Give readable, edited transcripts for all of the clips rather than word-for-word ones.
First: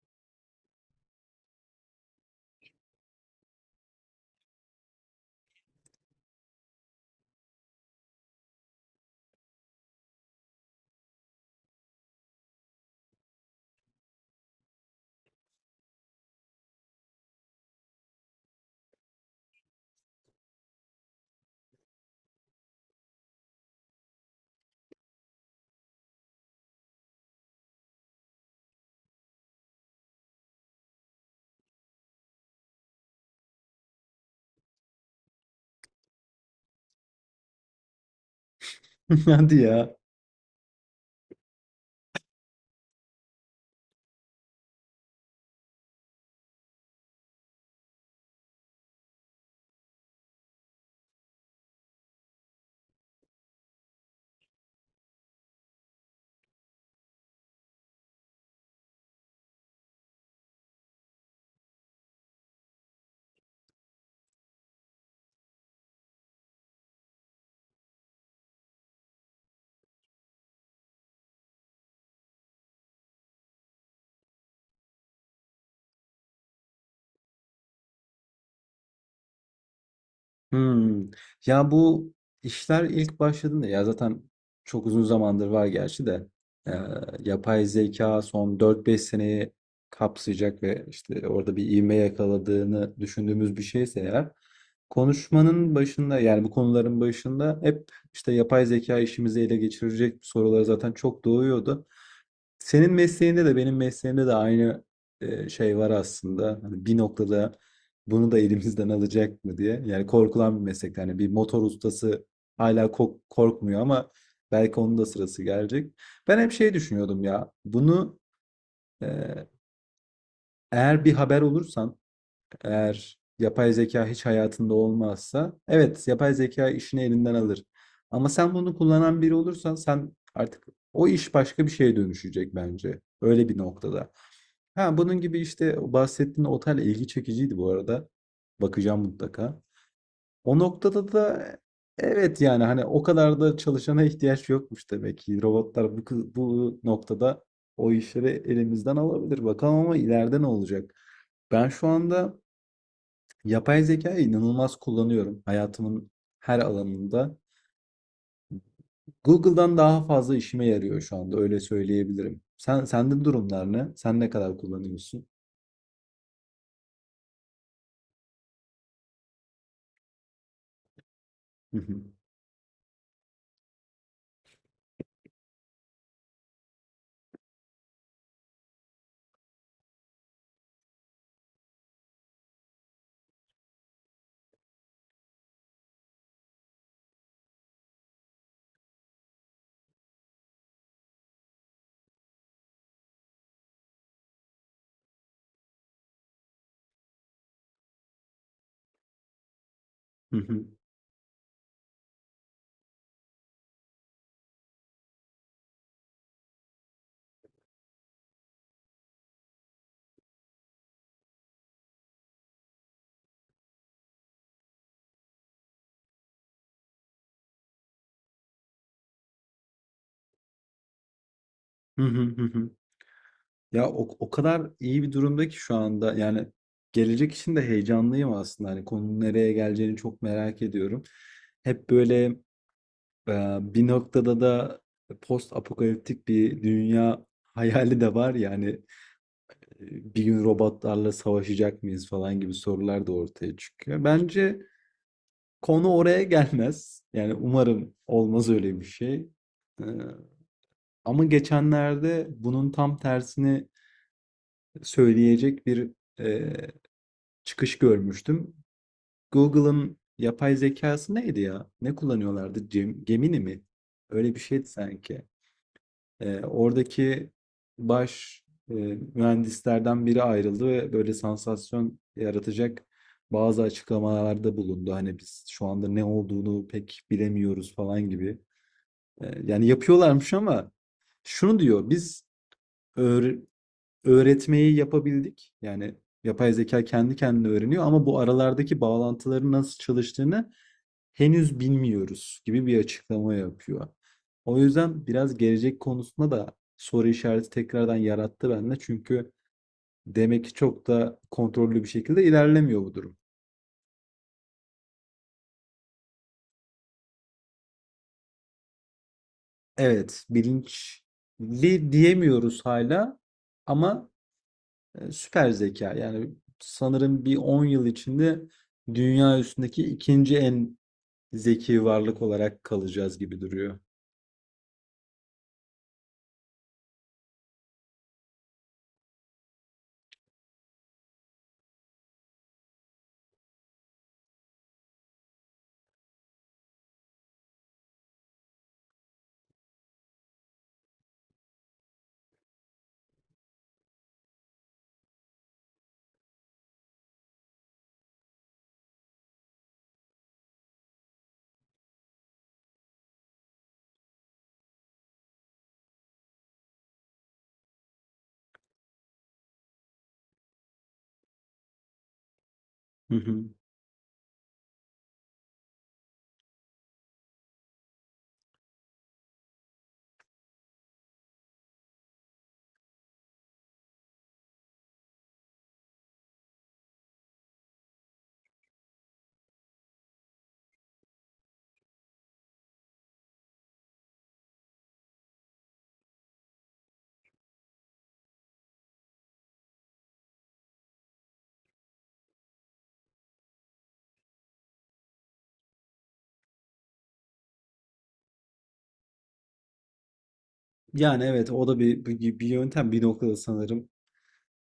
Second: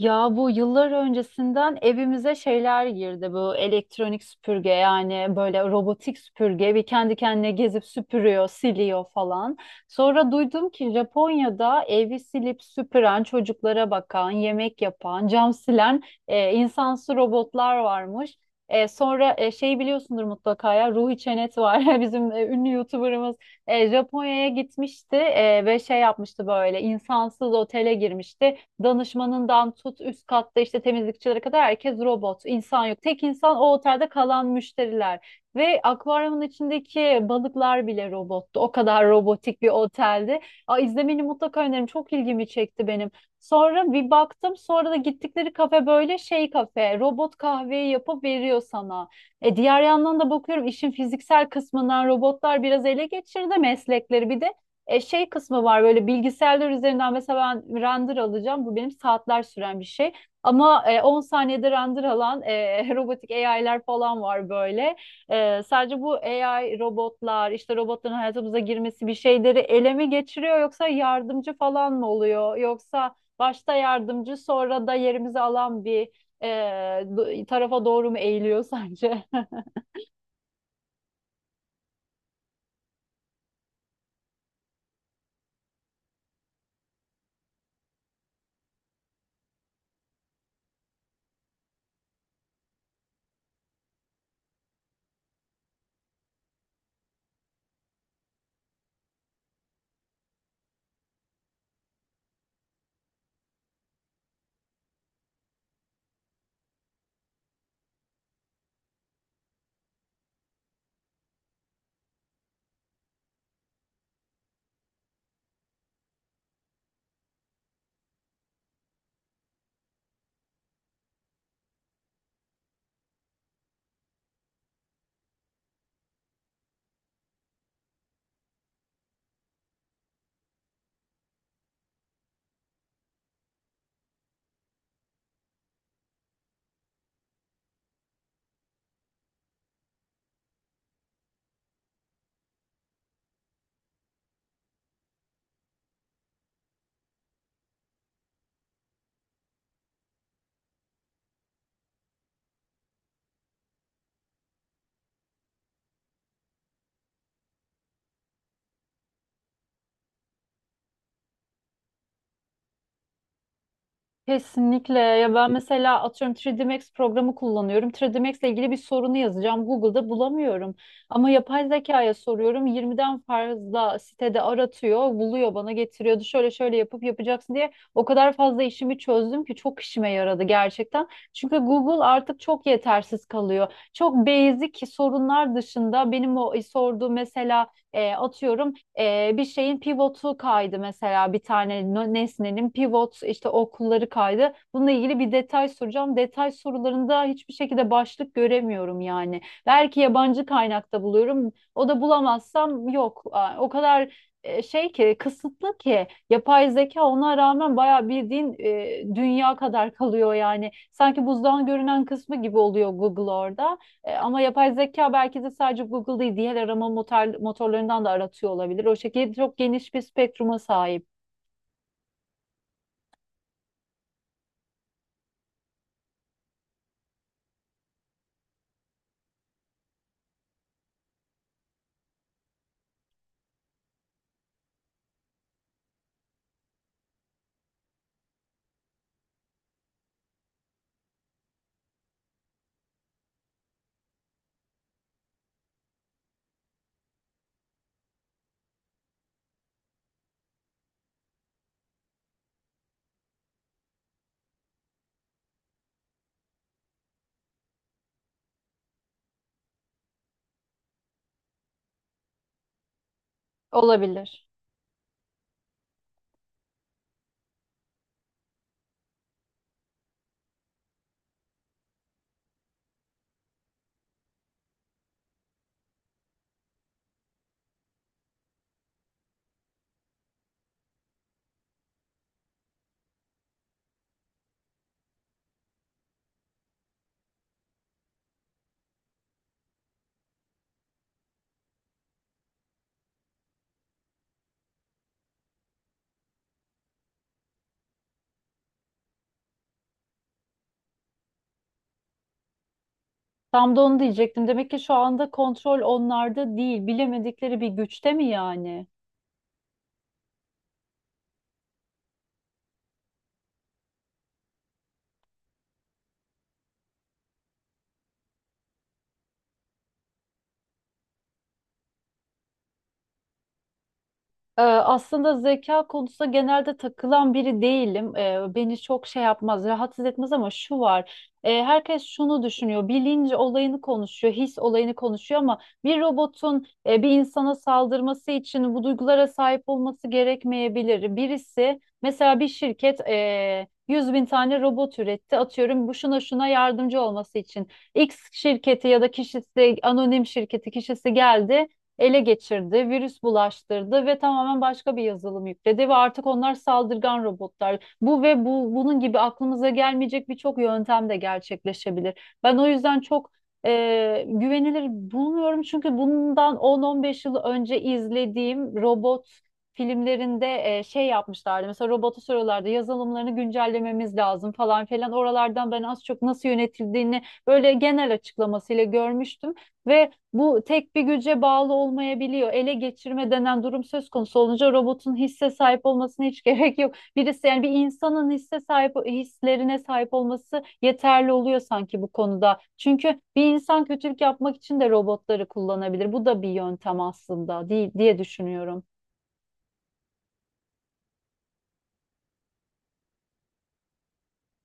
Ya bu yıllar öncesinden evimize şeyler girdi bu elektronik süpürge yani böyle robotik süpürge bir kendi kendine gezip süpürüyor, siliyor falan. Sonra duydum ki Japonya'da evi silip süpüren, çocuklara bakan, yemek yapan, cam silen insansı robotlar varmış. Sonra şey biliyorsundur mutlaka ya Ruhi Çenet var bizim ünlü YouTuber'ımız Japonya'ya gitmişti ve şey yapmıştı böyle insansız otele girmişti. Danışmanından tut üst katta işte temizlikçilere kadar herkes robot. İnsan yok. Tek insan o otelde kalan müşteriler. Ve akvaryumun içindeki balıklar bile robottu. O kadar Hadi robotik bir ya. oteldi. Aa, izlemeni mutlaka öneririm. Çok ilgimi çekti benim. Sonra bir baktım, sonra da gittikleri kafe böyle şey kafe robot kahveyi yapıp veriyor sana. E diğer yandan da bakıyorum işin fiziksel kısmından robotlar biraz ele geçirdi meslekleri, bir de şey kısmı var böyle bilgisayarlar üzerinden mesela ben render alacağım. Bu benim saatler süren bir şey. Ama 10 saniyede render alan robotik AI'ler falan var böyle. E, sadece bu AI robotlar işte robotların hayatımıza girmesi bir şeyleri ele mi geçiriyor yoksa yardımcı falan mı oluyor? Yoksa başta yardımcı sonra da yerimizi alan bir e, tarafa doğru mu eğiliyor sence? Hımm. Ya, bu işler ilk başladığında ya, zaten çok uzun zamandır var gerçi de, eee, yapay zeka son dört beş seneyi kapsayacak ve, işte, orada bir ivme yakaladığını düşündüğümüz bir şeyse eğer, konuşmanın başında, yani, bu konuların başında hep, işte, yapay zeka işimizi ele geçirecek sorular zaten çok doğuyordu. Senin mesleğinde de benim mesleğimde de aynı şey var aslında. Hani bir noktada bunu da elimizden alacak mı diye. Yani korkulan bir meslek. Yani bir motor ustası hala korkmuyor ama belki onun da sırası gelecek. Ben hep şey düşünüyordum ya. Bunu e, eğer bir haber olursan, eğer yapay zeka hiç hayatında olmazsa, evet yapay zeka işini elinden alır. Ama sen bunu kullanan biri olursan sen artık o iş başka bir şeye dönüşecek bence. Öyle bir noktada. Ha, bunun gibi işte bahsettiğin otel ilgi çekiciydi bu arada. Bakacağım mutlaka. O noktada da evet yani hani o kadar da çalışana ihtiyaç yokmuş demek ki. Robotlar bu, bu noktada o işleri elimizden alabilir. Bakalım ama ileride ne olacak? Ben şu anda yapay zekayı inanılmaz kullanıyorum hayatımın her alanında. Google'dan daha fazla işime yarıyor şu anda öyle söyleyebilirim. Sen sende durumlar ne? Sen ne kadar Kesinlikle. kullanıyorsun? Ya ben mesela atıyorum 3D Max programı kullanıyorum. 3D Max ile ilgili bir sorunu yazacağım. Google'da bulamıyorum. Ama yapay Hı hı. zekaya soruyorum. 20'den fazla sitede aratıyor, buluyor bana getiriyordu. Şöyle şöyle yapıp yapacaksın diye o kadar fazla işimi çözdüm ki çok işime yaradı gerçekten. Çünkü Google artık çok yetersiz kalıyor. Çok basic sorunlar dışında benim o sorduğu mesela atıyorum bir şeyin pivotu kaydı, mesela bir tane nesnenin pivot işte okulları kaydı. Bununla ilgili bir detay soracağım. Detay sorularında hiçbir şekilde başlık göremiyorum yani. Belki Hı yabancı hı. kaynakta buluyorum. O da bulamazsam yok. Aa, o kadar şey ki, kısıtlı ki yapay zeka ona rağmen bayağı bildiğin dünya kadar kalıyor yani. Sanki buzdan görünen kısmı gibi oluyor Google orada. E, ama yapay zeka belki de sadece Google değil diğer arama motorlarından da aratıyor olabilir. O şekilde çok geniş bir spektruma sahip Hı hı hı hı. Ya o kadar iyi bir durumda ki şu anda yani gelecek için de heyecanlıyım aslında. Hani konunun nereye geleceğini çok merak ediyorum. Hep böyle bir noktada da post apokaliptik bir dünya hayali de var ya hani bir gün robotlarla savaşacak mıyız falan gibi sorular da ortaya çıkıyor. Bence konu oraya gelmez. Yani umarım olmaz öyle bir şey. E, ama geçenlerde bunun tam tersini söyleyecek bir çıkış görmüştüm. Google'ın yapay zekası neydi ya? Ne kullanıyorlardı? Gemini mi? Öyle bir olabilir. şeydi sanki. Oradaki baş e, mühendislerden biri ayrıldı ve böyle sansasyon yaratacak bazı açıklamalarda bulundu. Hani biz şu anda ne olduğunu pek bilemiyoruz falan gibi. Yani yapıyorlarmış ama şunu diyor, biz öğre- öğretmeyi yapabildik. Yani yapay zeka kendi kendine öğreniyor ama bu aralardaki bağlantıların nasıl çalıştığını henüz bilmiyoruz gibi bir açıklama yapıyor. O yüzden biraz gelecek konusunda da soru işareti tekrardan yarattı bende. Çünkü demek ki çok da kontrollü bir şekilde ilerlemiyor bu durum. Tam da onu diyecektim. Demek ki şu anda kontrol onlarda değil. Bilemedikleri bir güçte mi yani? Evet, bilinçli diyemiyoruz hala ama süper zeka. Yani sanırım bir 10 yıl içinde dünya üstündeki ikinci en zeki varlık olarak kalacağız gibi duruyor. Aslında zeka konusunda genelde takılan biri değilim. Beni çok şey yapmaz, rahatsız etmez ama şu var. Herkes şunu düşünüyor. Bilinç olayını konuşuyor, his olayını konuşuyor ama bir robotun bir insana saldırması için bu duygulara sahip olması gerekmeyebilir. Birisi mesela bir şirket 100 bin tane robot üretti. Atıyorum bu şuna şuna yardımcı olması için. X şirketi ya da kişisi, anonim şirketi kişisi geldi, ele geçirdi, virüs bulaştırdı ve tamamen başka bir yazılım yükledi ve artık onlar saldırgan robotlar. Bu ve bu bunun gibi aklımıza gelmeyecek birçok yöntem de gerçekleşebilir. Ben o yüzden Hı çok hı. Güvenilir bulmuyorum çünkü bundan 10-15 yıl önce izlediğim robot filmlerinde şey yapmışlardı. Mesela robotu soruyorlardı, yazılımlarını güncellememiz lazım falan filan. Oralardan ben az çok nasıl yönetildiğini böyle genel açıklamasıyla görmüştüm ve bu tek bir güce bağlı olmayabiliyor. Ele geçirme denen durum söz konusu olunca robotun hisse sahip olmasına hiç gerek yok. Birisi, yani bir insanın hisse sahip hislerine sahip olması yeterli oluyor sanki bu konuda. Çünkü bir insan kötülük yapmak için de robotları kullanabilir. Bu da bir yöntem aslında, değil diye düşünüyorum. Yani evet o da bir yöntem bir noktada sanırım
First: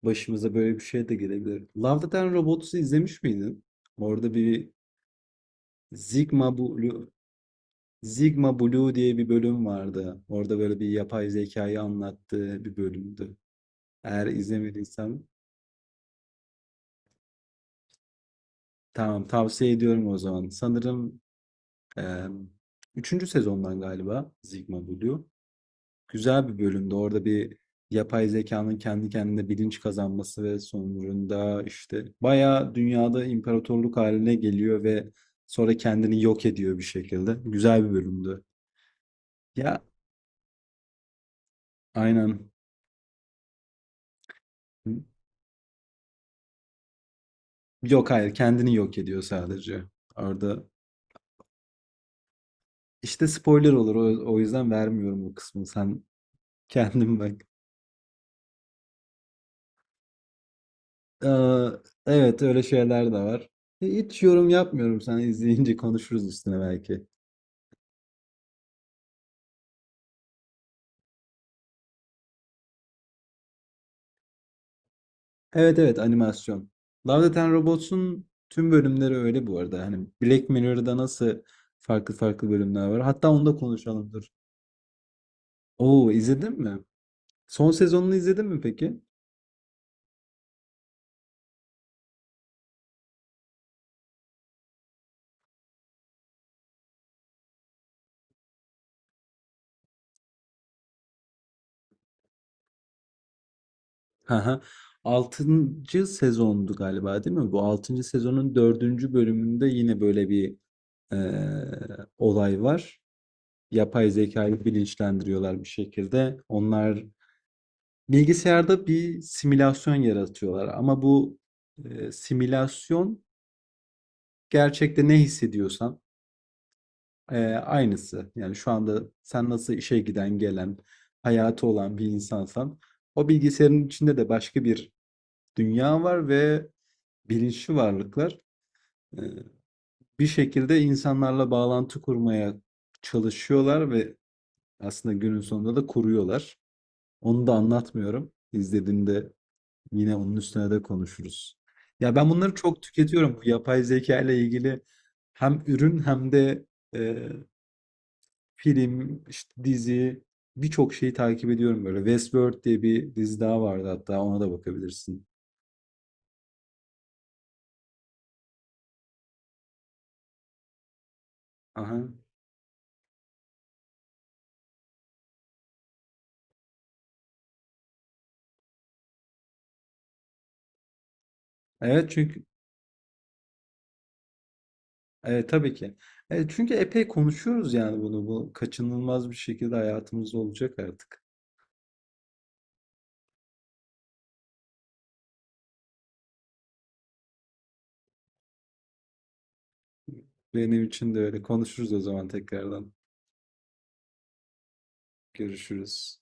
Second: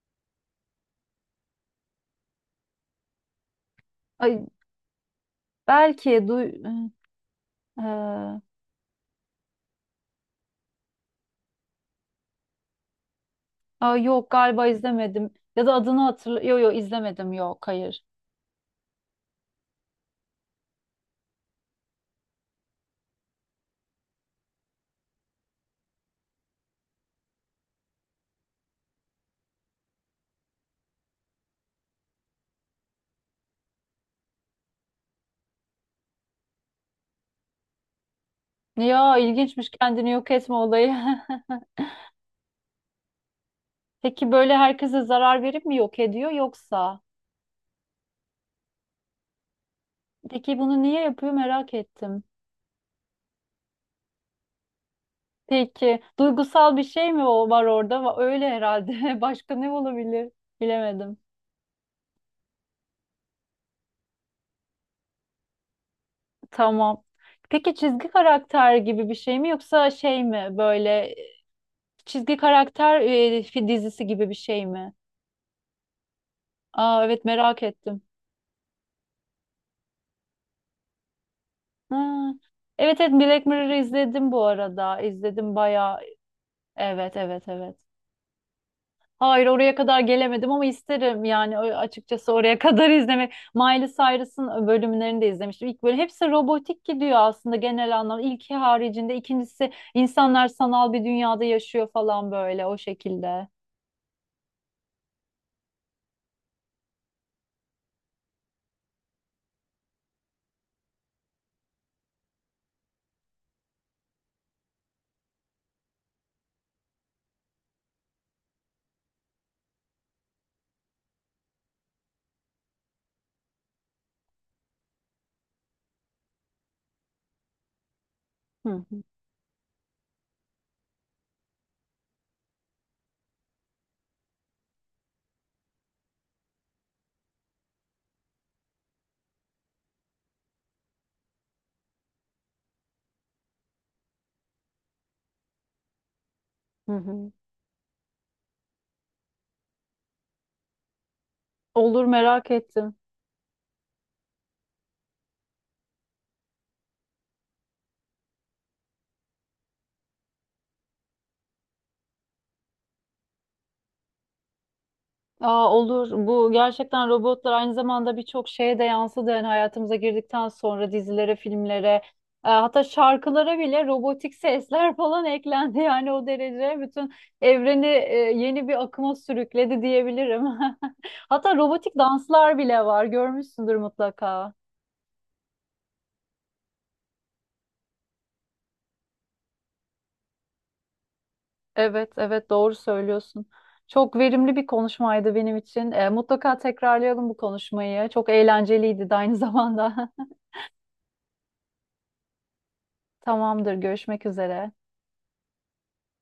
başımıza böyle bir şey de gelebilir. Love Death and Robots'u izlemiş miydin? Orada Ay, bir belki Sigma du Blue Ee, Sigma Blue diye bir bölüm vardı. Orada böyle bir yapay zekayı anlattığı bir bölümdü. aa, Eğer yok galiba izlemediysen izlemedim. Ya da adını hatırla. Yok yok izlemedim. Yok hayır. tamam tavsiye ediyorum o zaman. Sanırım eee üçüncü sezondan galiba Sigma Blue. Güzel bir bölümde. Orada bir yapay zekanın kendi kendine bilinç kazanması ve sonucunda işte bayağı dünyada imparatorluk haline geliyor ve sonra kendini yok ediyor bir şekilde. Güzel bir bölümdü. Ya ilginçmiş Ya kendini yok etme olayı. aynen. Peki böyle herkese zarar verip mi yok ediyor yoksa? Yok hayır kendini yok ediyor sadece. Peki Orada bunu niye yapıyor, merak ettim. işte spoiler olur o yüzden vermiyorum bu kısmını. Peki Sen duygusal bir şey kendin mi bak. o var orada? Va- öyle herhalde. Başka ne olabilir? Bilemedim. Ee, evet öyle şeyler de var. E, hiç yorum yapmıyorum. Sen izleyince konuşuruz üstüne Tamam. belki. Peki çizgi karakter gibi bir şey mi yoksa şey mi böyle çizgi karakter dizisi gibi bir şey mi? Evet evet animasyon. Aa Love, evet Death and merak ettim. Robots'un tüm bölümleri öyle bu arada. Hani Black Mirror'da nasıl farklı Ha. farklı bölümler Evet var. evet Hatta Black onu da Mirror'ı konuşalım dur. izledim bu arada. İzledim bayağı. Oo izledin mi? Evet evet Son evet. sezonunu izledin mi peki? Hayır oraya kadar gelemedim ama isterim yani ö- açıkçası oraya kadar izlemek. Miley Cyrus'ın bölümlerini de izlemiştim. İlk böyle hepsi robotik gidiyor aslında genel anlamda. İlki haricinde ikincisi insanlar sanal bir dünyada yaşıyor falan böyle o şekilde. Haha. Altıncı sezondu galiba değil mi? Bu altıncı sezonun dördüncü bölümünde yine böyle bir olay var. Yapay zekayı bilinçlendiriyorlar bir şekilde. Onlar bilgisayarda bir simülasyon yaratıyorlar. Ama bu simülasyon gerçekte ne hissediyorsan, aynısı. Yani, Hı şu hı. anda sen nasıl işe giden, gelen, hayatı olan bir insansan o bilgisayarın içinde de başka bir dünya var ve bilinçli varlıklar, eee, bir şekilde insanlarla bağlantı kurmaya çalışıyorlar ve aslında günün sonunda da kuruyorlar. Hı hı. Onu da anlatmıyorum. İzlediğinde yine onun üstüne de konuşuruz. Olur, Ya, ben merak bunları çok ettim. tüketiyorum. Bu yapay zeka ile ilgili hem ürün hem de, eee film, işte dizi, birçok şeyi takip ediyorum böyle. Westworld diye bir dizi daha vardı hatta ona da bakabilirsin. Aa, olur. Bu gerçekten robotlar aynı zamanda birçok şeye de yansıdı. Yani hayatımıza girdikten sonra dizilere, filmlere, Aha. Hatta şarkılara bile robotik sesler falan eklendi. Yani o derece bütün evreni yeni bir akıma sürükledi diyebilirim. Hatta robotik Evet çünkü danslar bile var. Görmüşsündür mutlaka. evet, tabii ki. Evet, çünkü epey konuşuyoruz yani bunu. Bu kaçınılmaz bir şekilde hayatımızda olacak artık. Evet, evet doğru söylüyorsun. Çok verimli bir konuşmaydı benim için. E, mutlaka tekrarlayalım bu konuşmayı. Çok eğlenceliydi de aynı zamanda. Benim için de öyle. Konuşuruz o zaman tekrardan. Tamamdır, görüşmek üzere. Görüşürüz.